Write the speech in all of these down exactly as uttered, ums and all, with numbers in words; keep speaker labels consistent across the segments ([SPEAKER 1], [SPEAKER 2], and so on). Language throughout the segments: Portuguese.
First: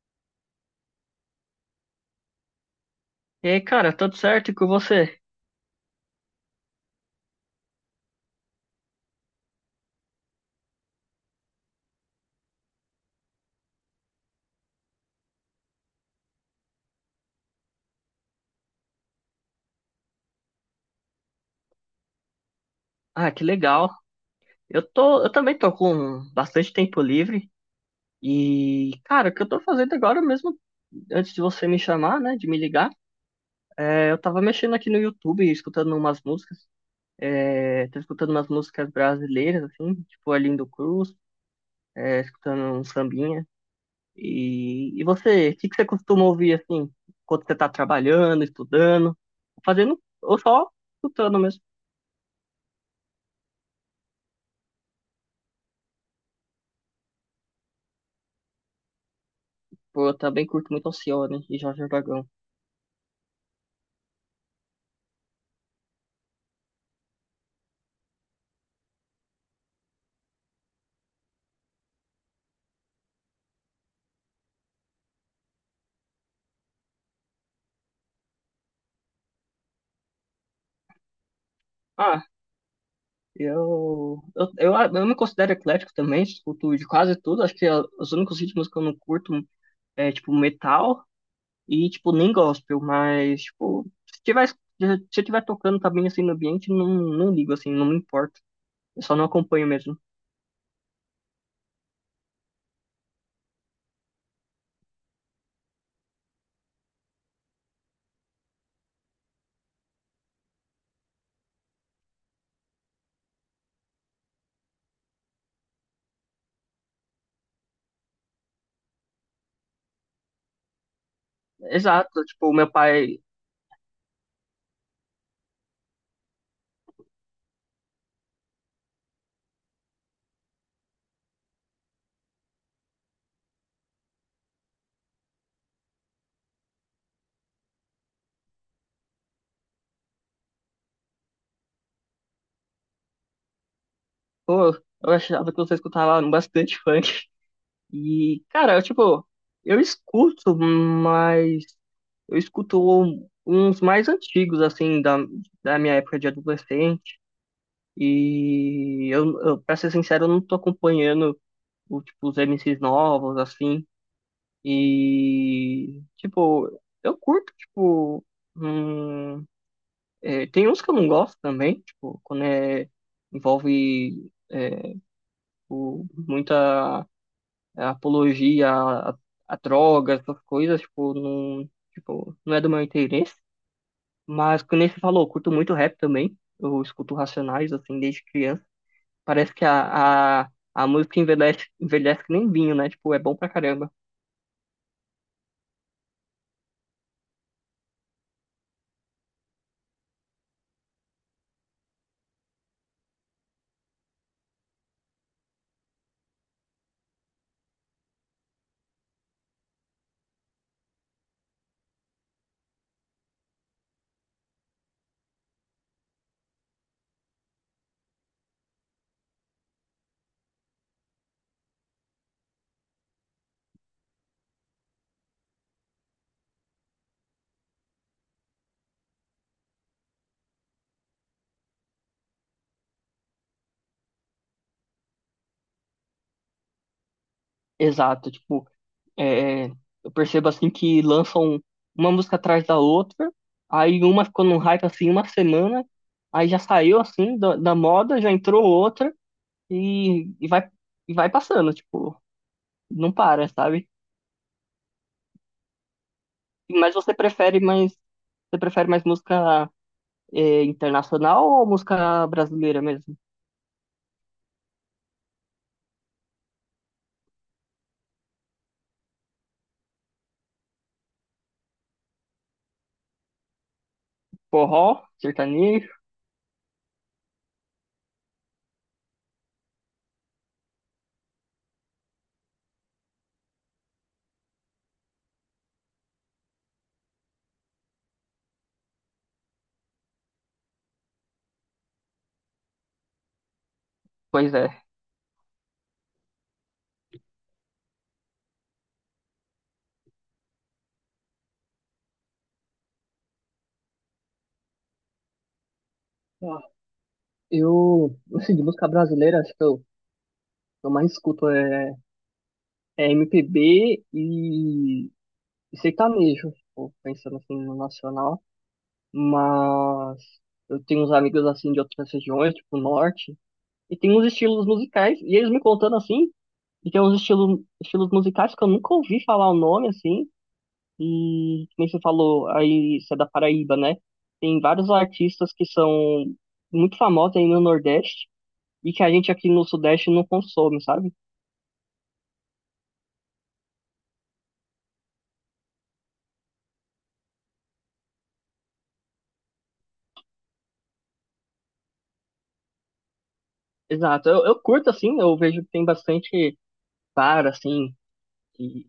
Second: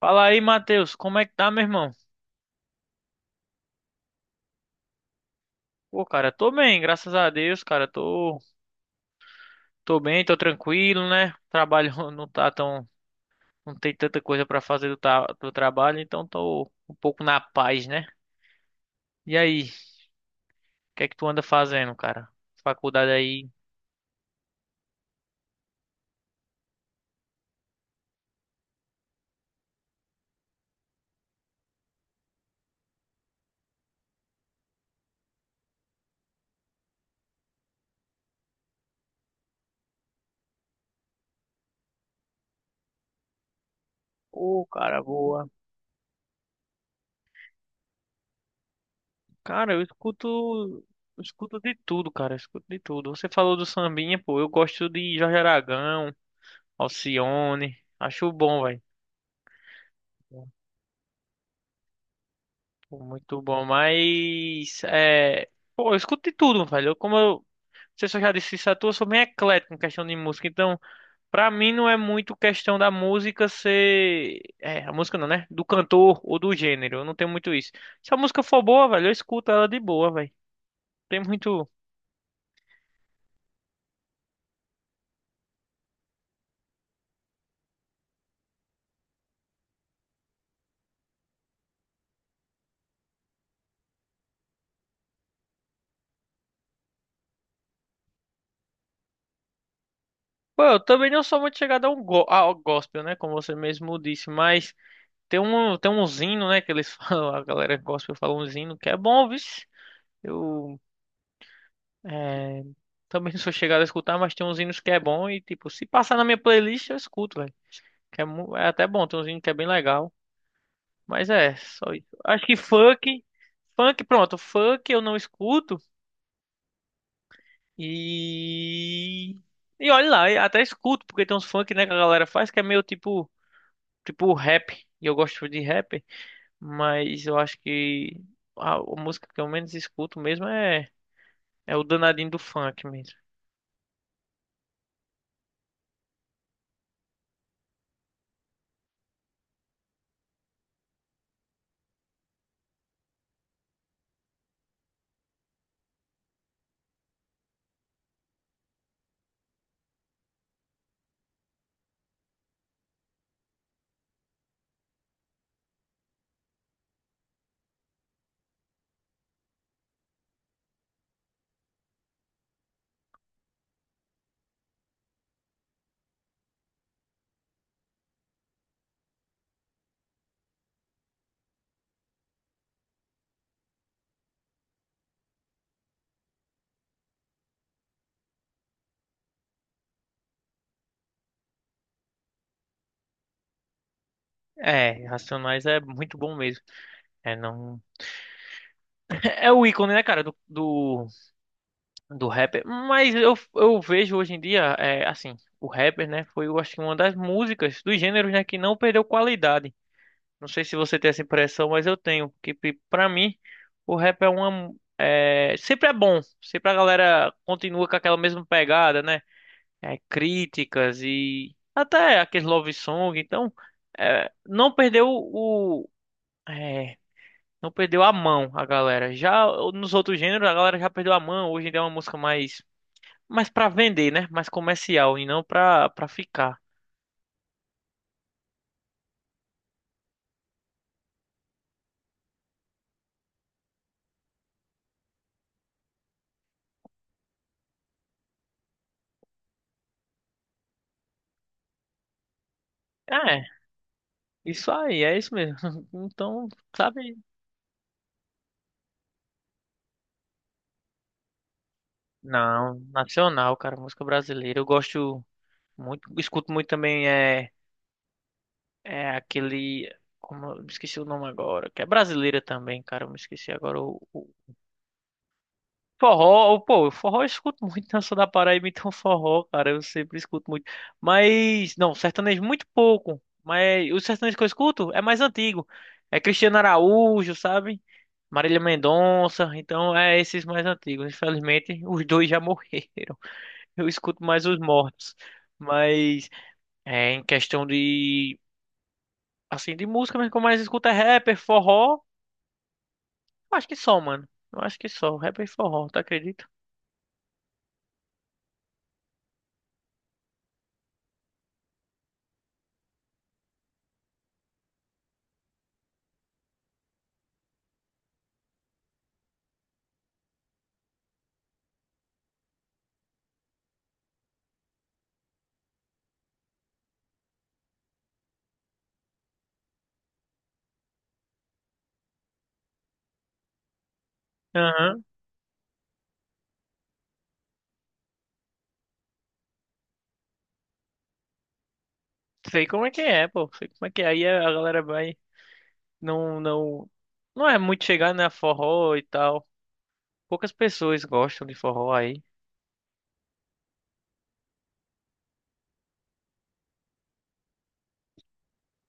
[SPEAKER 1] Fala aí, Matheus, como é que tá, meu irmão?
[SPEAKER 2] E aí, cara, tudo certo e com você?
[SPEAKER 1] Pô, cara, tô bem, graças a Deus, cara, tô, tô bem, tô tranquilo, né? Trabalho não tá tão, não tem tanta coisa pra fazer do, ta- do trabalho, então tô um pouco na paz, né? E aí, o que é que tu anda fazendo, cara? Faculdade
[SPEAKER 2] Ah, que
[SPEAKER 1] aí.
[SPEAKER 2] legal. Eu tô, eu também tô com bastante tempo livre e, cara, o que eu tô fazendo agora mesmo, antes de você me chamar, né, de me ligar, é, eu tava mexendo aqui no YouTube, escutando umas músicas, é, tô escutando umas músicas brasileiras, assim, tipo Arlindo Cruz, é, escutando um sambinha.
[SPEAKER 1] Ô,
[SPEAKER 2] E,
[SPEAKER 1] cara,
[SPEAKER 2] e
[SPEAKER 1] boa.
[SPEAKER 2] você, o que que você costuma ouvir, assim, quando você tá trabalhando, estudando,
[SPEAKER 1] Cara, eu
[SPEAKER 2] fazendo,
[SPEAKER 1] escuto,
[SPEAKER 2] ou só
[SPEAKER 1] eu
[SPEAKER 2] escutando
[SPEAKER 1] escuto
[SPEAKER 2] mesmo?
[SPEAKER 1] de tudo, cara, eu escuto de tudo. Você falou do sambinha, pô, eu gosto de Jorge Aragão, Alcione, acho bom, velho.
[SPEAKER 2] Pô, eu também curto muito Alcione e Jorge Aragão.
[SPEAKER 1] Pô, muito bom, mas é, pô, eu escuto de tudo, velho. Como eu, você só já disse isso à toa, eu sou bem eclético em questão de música. Então, pra mim não é muito questão da música ser, é, a música não, né? Do cantor ou do gênero. Eu não tenho muito isso. Se a música for boa, velho, eu escuto ela de boa, velho. Tem muito.
[SPEAKER 2] Ah, eu, eu, eu, eu me considero eclético também, escuto de quase tudo. Acho que a- os únicos ritmos que eu não curto é, tipo, metal e, tipo, nem gospel. Mas, tipo, se tiver, se eu tiver tocando também, assim, no ambiente, não, não ligo, assim, não me importo. Eu só não acompanho mesmo.
[SPEAKER 1] Pô, eu também não sou muito chegado ao, go ao gospel, né? Como você mesmo disse, mas tem um, tem um hino, né? Que eles falam, a galera gospel fala um hino que é bom, viu? Eu É, Também não sou chegado a escutar, mas tem uns hinos que é bom e, tipo, se passar na minha playlist, eu escuto, velho. Que é, mu- é até bom, tem uns hinos que é bem legal. Mas é, só isso.
[SPEAKER 2] Exato,
[SPEAKER 1] Acho
[SPEAKER 2] tipo, o
[SPEAKER 1] que
[SPEAKER 2] meu pai...
[SPEAKER 1] funk, funk, pronto, funk eu não escuto e... E olha lá, eu até escuto, porque tem uns funk, né, que a galera faz que é meio tipo, tipo rap, e eu gosto de rap, mas eu acho que a, a música que eu menos escuto mesmo é, é o danadinho do funk mesmo.
[SPEAKER 2] Pô, eu achava que você escutava bastante funk. E, cara, eu, tipo, eu escuto, mas eu escuto uns mais antigos, assim, da, da minha época de adolescente. E eu, eu, pra ser sincero, eu não tô acompanhando o, tipo, os M Cs novos, assim. E, tipo, eu curto, tipo. hum, é, tem uns que eu não gosto também, tipo, quando é, envolve é, o, muita. A apologia a, a drogas, essas coisas, tipo, não, tipo, não é do meu interesse. Mas, como você falou, eu curto muito rap também. Eu escuto Racionais, assim, desde criança. Parece que a, a, a música envelhece, envelhece que nem vinho, né? Tipo, é bom pra caramba.
[SPEAKER 1] É, Racionais é muito bom mesmo. É, não... é o ícone, né, cara, do, do, do rapper. Mas eu, eu vejo hoje em dia, é, assim, o rapper, né, foi, eu acho que uma das músicas, dos gêneros, né, que não perdeu qualidade. Não sei se você tem essa impressão, mas eu tenho. Que pe- pra mim, o rap é uma. É, sempre é bom. Sempre a galera continua com aquela mesma pegada, né? É, críticas e até aqueles love song. Então, é, não perdeu o. é, Não perdeu a mão a galera. Já nos outros gêneros, a galera já perdeu a mão. Hoje em dia é uma música mais, mais para vender, né? Mais comercial e não pra, para ficar.
[SPEAKER 2] Exato, tipo, é, eu percebo, assim, que lançam uma música atrás da outra. Aí uma ficou num hype, assim, uma semana. Aí já saiu, assim, da, da moda, já entrou outra. E, e vai, e vai passando, tipo... não
[SPEAKER 1] É,
[SPEAKER 2] para, sabe?
[SPEAKER 1] isso aí, é isso mesmo. Então,
[SPEAKER 2] Mas você
[SPEAKER 1] sabe?
[SPEAKER 2] prefere mais, Você prefere mais música eh, internacional ou música
[SPEAKER 1] Não,
[SPEAKER 2] brasileira mesmo?
[SPEAKER 1] nacional, cara, música brasileira. Eu gosto muito, escuto muito também é, é aquele. Como eu me esqueci o nome agora, que é brasileira também, cara. Eu me esqueci agora o,
[SPEAKER 2] Forró, sertanejo?
[SPEAKER 1] Forró, pô, forró eu escuto muito, né? Eu sou da Paraíba, então forró, cara, eu sempre escuto muito. Mas, não, sertanejo muito pouco. Mas o sertanejo que eu escuto é mais antigo. É Cristiano Araújo, sabe? Marília Mendonça, então é esses mais antigos. Infelizmente, os dois já morreram. Eu escuto mais
[SPEAKER 2] Pois
[SPEAKER 1] os
[SPEAKER 2] é.
[SPEAKER 1] mortos. Mas, é, em questão de, assim, de música, mas que eu mais escuto é rapper, forró. Eu acho que só, mano. Eu acho que só, rapper e forró, tá acredito?
[SPEAKER 2] Ah, eu, assim, de música brasileira, acho que eu, eu mais escuto é, é M P B e, e sertanejo, tipo, pensando assim no nacional. Mas eu tenho uns amigos assim de outras regiões, tipo norte, e tem uns estilos musicais, e eles me contando assim. E tem uns estilos, estilos musicais que eu nunca ouvi falar o nome, assim. E, como você falou, aí você é da Paraíba, né? Tem vários artistas que são muito famosos aí no Nordeste e que a gente aqui no Sudeste não consome, sabe?
[SPEAKER 1] Sei como é que é, pô. Sei como é que é. Aí a galera vai. Não, não. Não é muito chegar na forró e tal. Poucas pessoas gostam de forró aí.
[SPEAKER 2] Exato. Eu, eu curto, assim, eu vejo que tem bastante para, assim, que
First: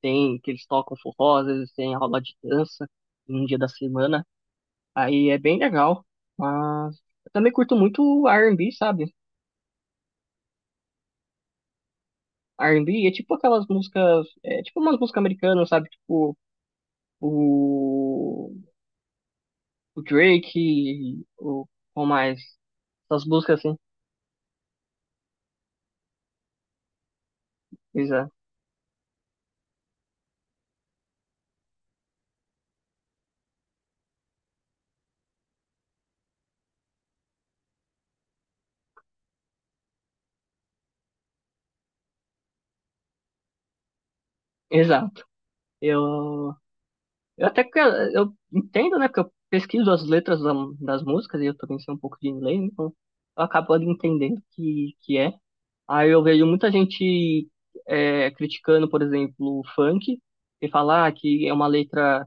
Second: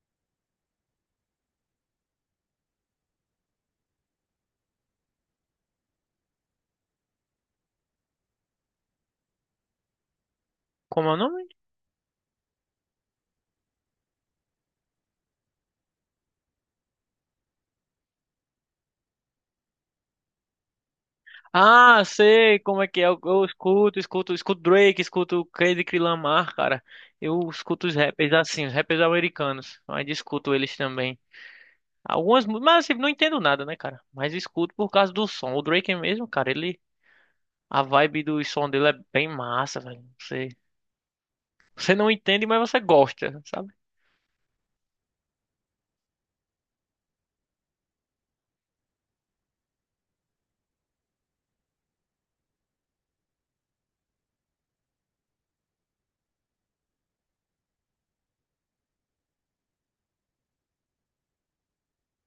[SPEAKER 2] tem, que eles tocam forró, às vezes tem aula de dança em um dia da semana. Aí é bem legal. Mas eu também curto muito o R and B, sabe?
[SPEAKER 1] Como é o nome?
[SPEAKER 2] R and B é tipo aquelas músicas, é tipo umas músicas americanas, sabe? Tipo o, o Drake, o
[SPEAKER 1] Ah,
[SPEAKER 2] qual mais?
[SPEAKER 1] sei como é que é. Eu,
[SPEAKER 2] Essas
[SPEAKER 1] eu
[SPEAKER 2] músicas assim.
[SPEAKER 1] escuto, escuto, escuto, Drake, escuto Kendrick Lamar, cara. Eu escuto os
[SPEAKER 2] Exa-
[SPEAKER 1] rappers assim, os rappers americanos. Mas escuto eles também. Algumas, mu- mas assim, não entendo nada, né, cara? Mas escuto por causa do som. O Drake mesmo, cara, ele. A vibe do som dele é bem massa, velho. Você, você não entende, mas você gosta, sabe?
[SPEAKER 2] Exato. Eu, eu até que eu entendo, né? Porque eu pesquiso as letras da- das músicas e eu também sei um pouco de inglês, então eu acabo ali entendendo que que é. Aí eu vejo muita gente é, criticando, por exemplo, o funk e falar que é uma letra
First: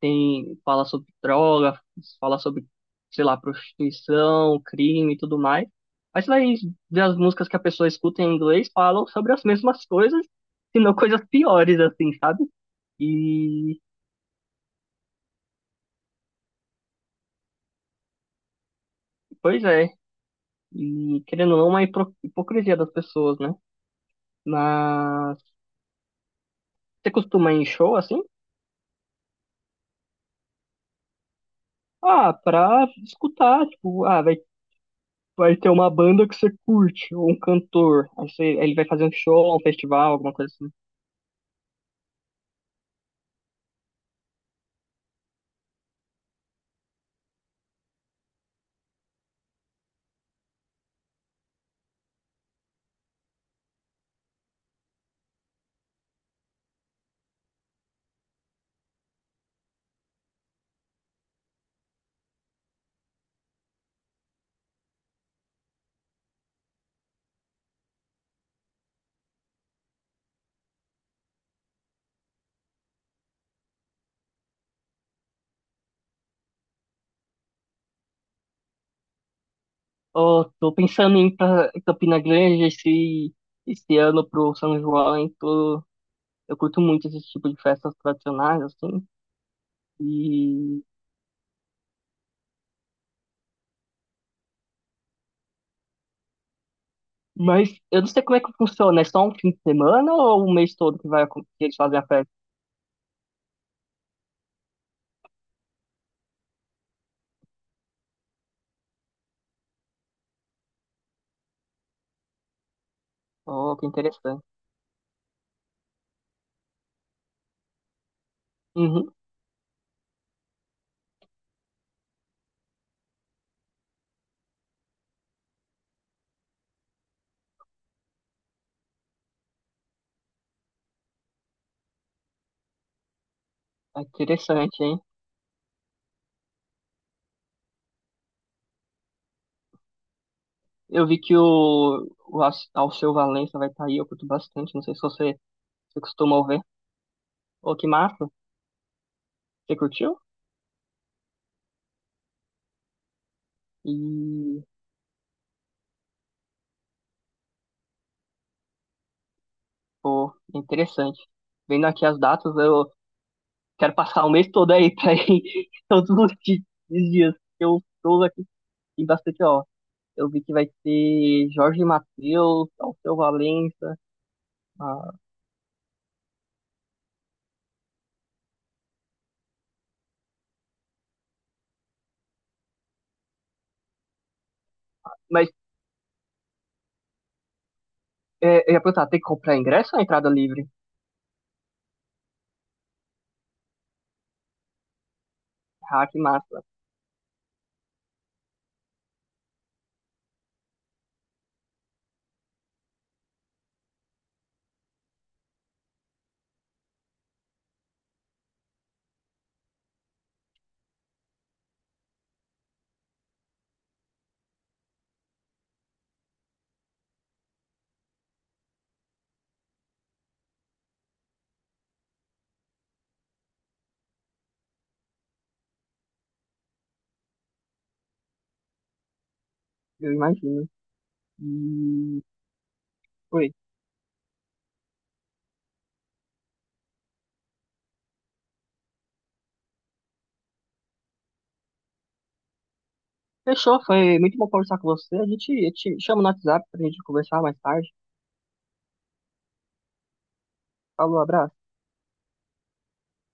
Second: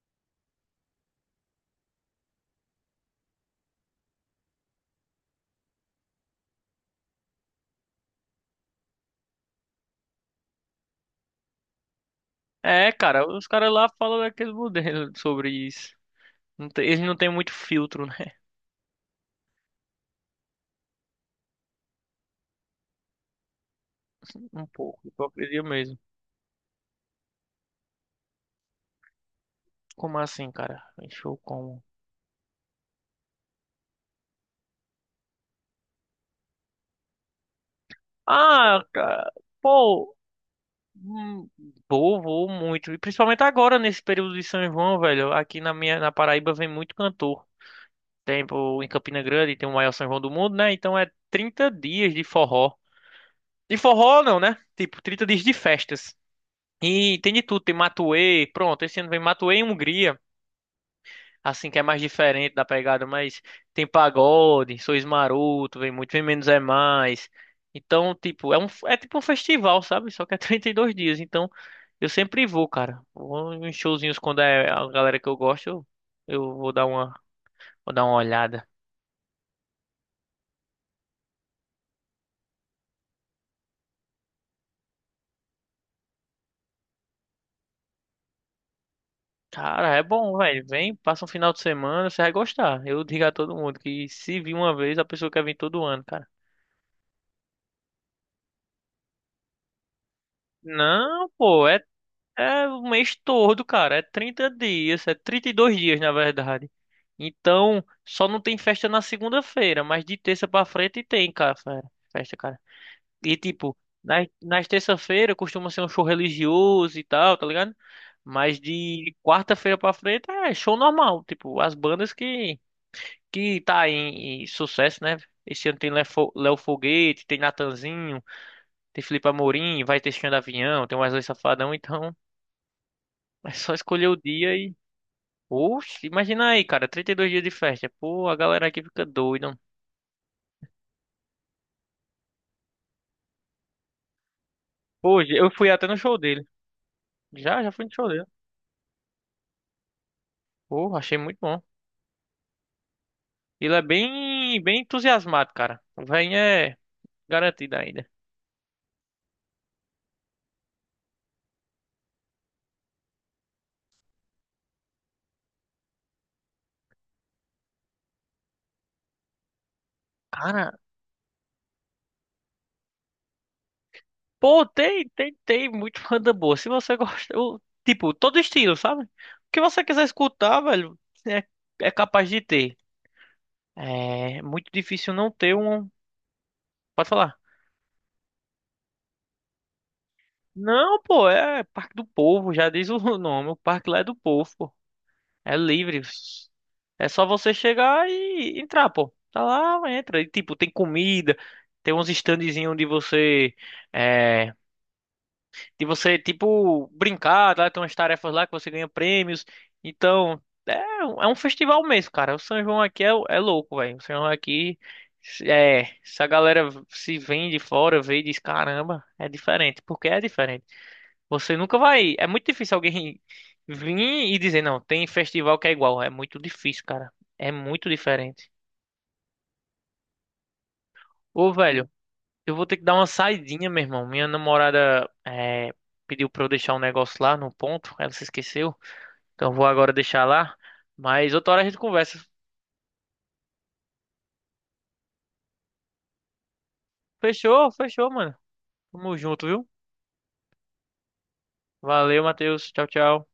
[SPEAKER 2] tem fala sobre droga, fala sobre, sei lá, prostituição, crime e tudo mais. Mas você vai ver as músicas que a pessoa escuta em inglês falam sobre as mesmas coisas, se não coisas piores, assim, sabe?
[SPEAKER 1] É, cara, os caras
[SPEAKER 2] E,
[SPEAKER 1] lá falam daquele modelos sobre isso. Não tem- Eles não têm muito filtro, né?
[SPEAKER 2] pois é, e querendo ou não, é uma hipro- hipocrisia das pessoas, né?
[SPEAKER 1] Um pouco,
[SPEAKER 2] Mas
[SPEAKER 1] hipocrisia mesmo.
[SPEAKER 2] você costuma ir em show, assim?
[SPEAKER 1] Como assim, cara? Show como?
[SPEAKER 2] Ah, pra escutar, tipo, ah, vai, vai ter uma banda que você curte, ou um cantor, aí você, ele
[SPEAKER 1] Ah,
[SPEAKER 2] vai fazer um
[SPEAKER 1] cara,
[SPEAKER 2] show, um festival,
[SPEAKER 1] pô,
[SPEAKER 2] alguma coisa assim.
[SPEAKER 1] hum, vou, vou muito. E principalmente agora, nesse período de São João, velho. Aqui na minha, na Paraíba vem muito cantor. Tem, pô, em Campina Grande, tem o maior São João do mundo, né? Então é trinta dias de forró. De forró não, né? Tipo, trinta dias de festas. E tem de tudo, tem Matuê, pronto, esse ano vem Matuê em Hungria, assim que é mais diferente da pegada, mas tem pagode, Sois Maroto, vem muito, vem Menos é Mais. Então, tipo, é um é tipo um festival, sabe? Só que é trinta e dois dias. Então, eu sempre vou, cara. Vou em showzinhos quando é a galera que eu gosto, eu, eu vou dar uma vou dar uma olhada.
[SPEAKER 2] Oh, tô pensando em ir pra Campina Grande esse, esse ano pro São João, hein? Tô, eu curto muito esse tipo de festas tradicionais, assim.
[SPEAKER 1] Cara, é bom, velho.
[SPEAKER 2] E...
[SPEAKER 1] Vem, passa um final de semana, você vai gostar. Eu digo a todo mundo que se vir uma vez, a pessoa quer vir todo ano, cara.
[SPEAKER 2] Mas eu não sei como é que funciona, é só um fim de semana ou o mês todo que vai
[SPEAKER 1] Não,
[SPEAKER 2] acon- que
[SPEAKER 1] pô,
[SPEAKER 2] eles
[SPEAKER 1] é
[SPEAKER 2] fazem a festa?
[SPEAKER 1] É o mês todo, cara. É trinta dias, é trinta e dois dias, na verdade. Então, só não tem festa na segunda-feira, mas de terça pra frente tem, cara, fe- festa, cara. E tipo,
[SPEAKER 2] Oh, que
[SPEAKER 1] nas,
[SPEAKER 2] interessante.
[SPEAKER 1] nas terça-feira costuma ser um show religioso e tal, tá ligado? Mas
[SPEAKER 2] Uhum,
[SPEAKER 1] de quarta-feira pra frente é show normal, tipo, as bandas que que tá em, em sucesso, né? Esse ano tem Léo Fo- Léo Foguete, tem Natanzinho, tem Felipe Amorim, vai ter Xand Avião, tem Wesley Safadão, então é só
[SPEAKER 2] é
[SPEAKER 1] escolher o dia
[SPEAKER 2] interessante, hein?
[SPEAKER 1] Oxe, imagina aí, cara, trinta e dois dias de festa. Pô, a galera aqui fica doida.
[SPEAKER 2] Eu vi que o, o Al- Alceu Valença vai estar aí, eu curto bastante. Não sei se
[SPEAKER 1] Pô,
[SPEAKER 2] você,
[SPEAKER 1] eu fui até no
[SPEAKER 2] você
[SPEAKER 1] show
[SPEAKER 2] costuma
[SPEAKER 1] dele.
[SPEAKER 2] ouvir.
[SPEAKER 1] Já, já
[SPEAKER 2] Oh,
[SPEAKER 1] fui
[SPEAKER 2] que
[SPEAKER 1] no show dele.
[SPEAKER 2] massa! Você curtiu?
[SPEAKER 1] Pô, achei muito bom. Ele é bem,
[SPEAKER 2] E,
[SPEAKER 1] bem entusiasmado, cara. O velhinho é garantido ainda.
[SPEAKER 2] pô, interessante. Vendo aqui as datas, eu, quero passar o mês todo aí pra ir todos os di- os dias. Eu estou aqui em bastante, ó. Eu vi que vai
[SPEAKER 1] Cara,
[SPEAKER 2] ter Jorge Mateus, Alceu Valença.
[SPEAKER 1] pô, tem,
[SPEAKER 2] Ah,
[SPEAKER 1] tem, tem muito banda boa. Se você gosta, eu- tipo, todo estilo, sabe? O que você quiser escutar, velho, é, é capaz de ter. É muito difícil não
[SPEAKER 2] mas
[SPEAKER 1] ter um. Pode falar.
[SPEAKER 2] é, eu ia perguntar, tem que comprar ingresso ou é entrada livre?
[SPEAKER 1] Não, pô, é Parque do Povo, já diz o nome. O parque lá é do povo. É livre.
[SPEAKER 2] Ah, que massa.
[SPEAKER 1] É só você chegar e entrar, pô. Tá lá, entra. E, tipo, tem comida, tem uns standzinhos de você, é, de você, tipo, brincar, tá? Tem umas tarefas lá que você ganha prêmios. Então, é, um- é um festival mesmo, cara. O São João aqui é, é louco, velho. O São João aqui, se- é, se a galera se vem de fora, vê e diz, caramba, é diferente. Porque é diferente. Você nunca vai. É muito difícil alguém vir e dizer, não, tem festival que é igual. É muito difícil, cara. É muito diferente.
[SPEAKER 2] Eu imagino.
[SPEAKER 1] Ô, velho,
[SPEAKER 2] E
[SPEAKER 1] eu vou ter que dar uma
[SPEAKER 2] foi.
[SPEAKER 1] saidinha, meu irmão. Minha namorada é, pediu pra eu deixar um negócio lá no ponto. Ela se esqueceu. Então eu vou agora deixar lá. Mas outra hora a gente conversa.
[SPEAKER 2] Fechou, foi muito bom conversar com você. A gente, eu te chama no WhatsApp pra gente conversar mais
[SPEAKER 1] Fechou,
[SPEAKER 2] tarde.
[SPEAKER 1] fechou, mano. Tamo junto, viu?
[SPEAKER 2] Falou, abraço.
[SPEAKER 1] Valeu, Matheus. Tchau, tchau.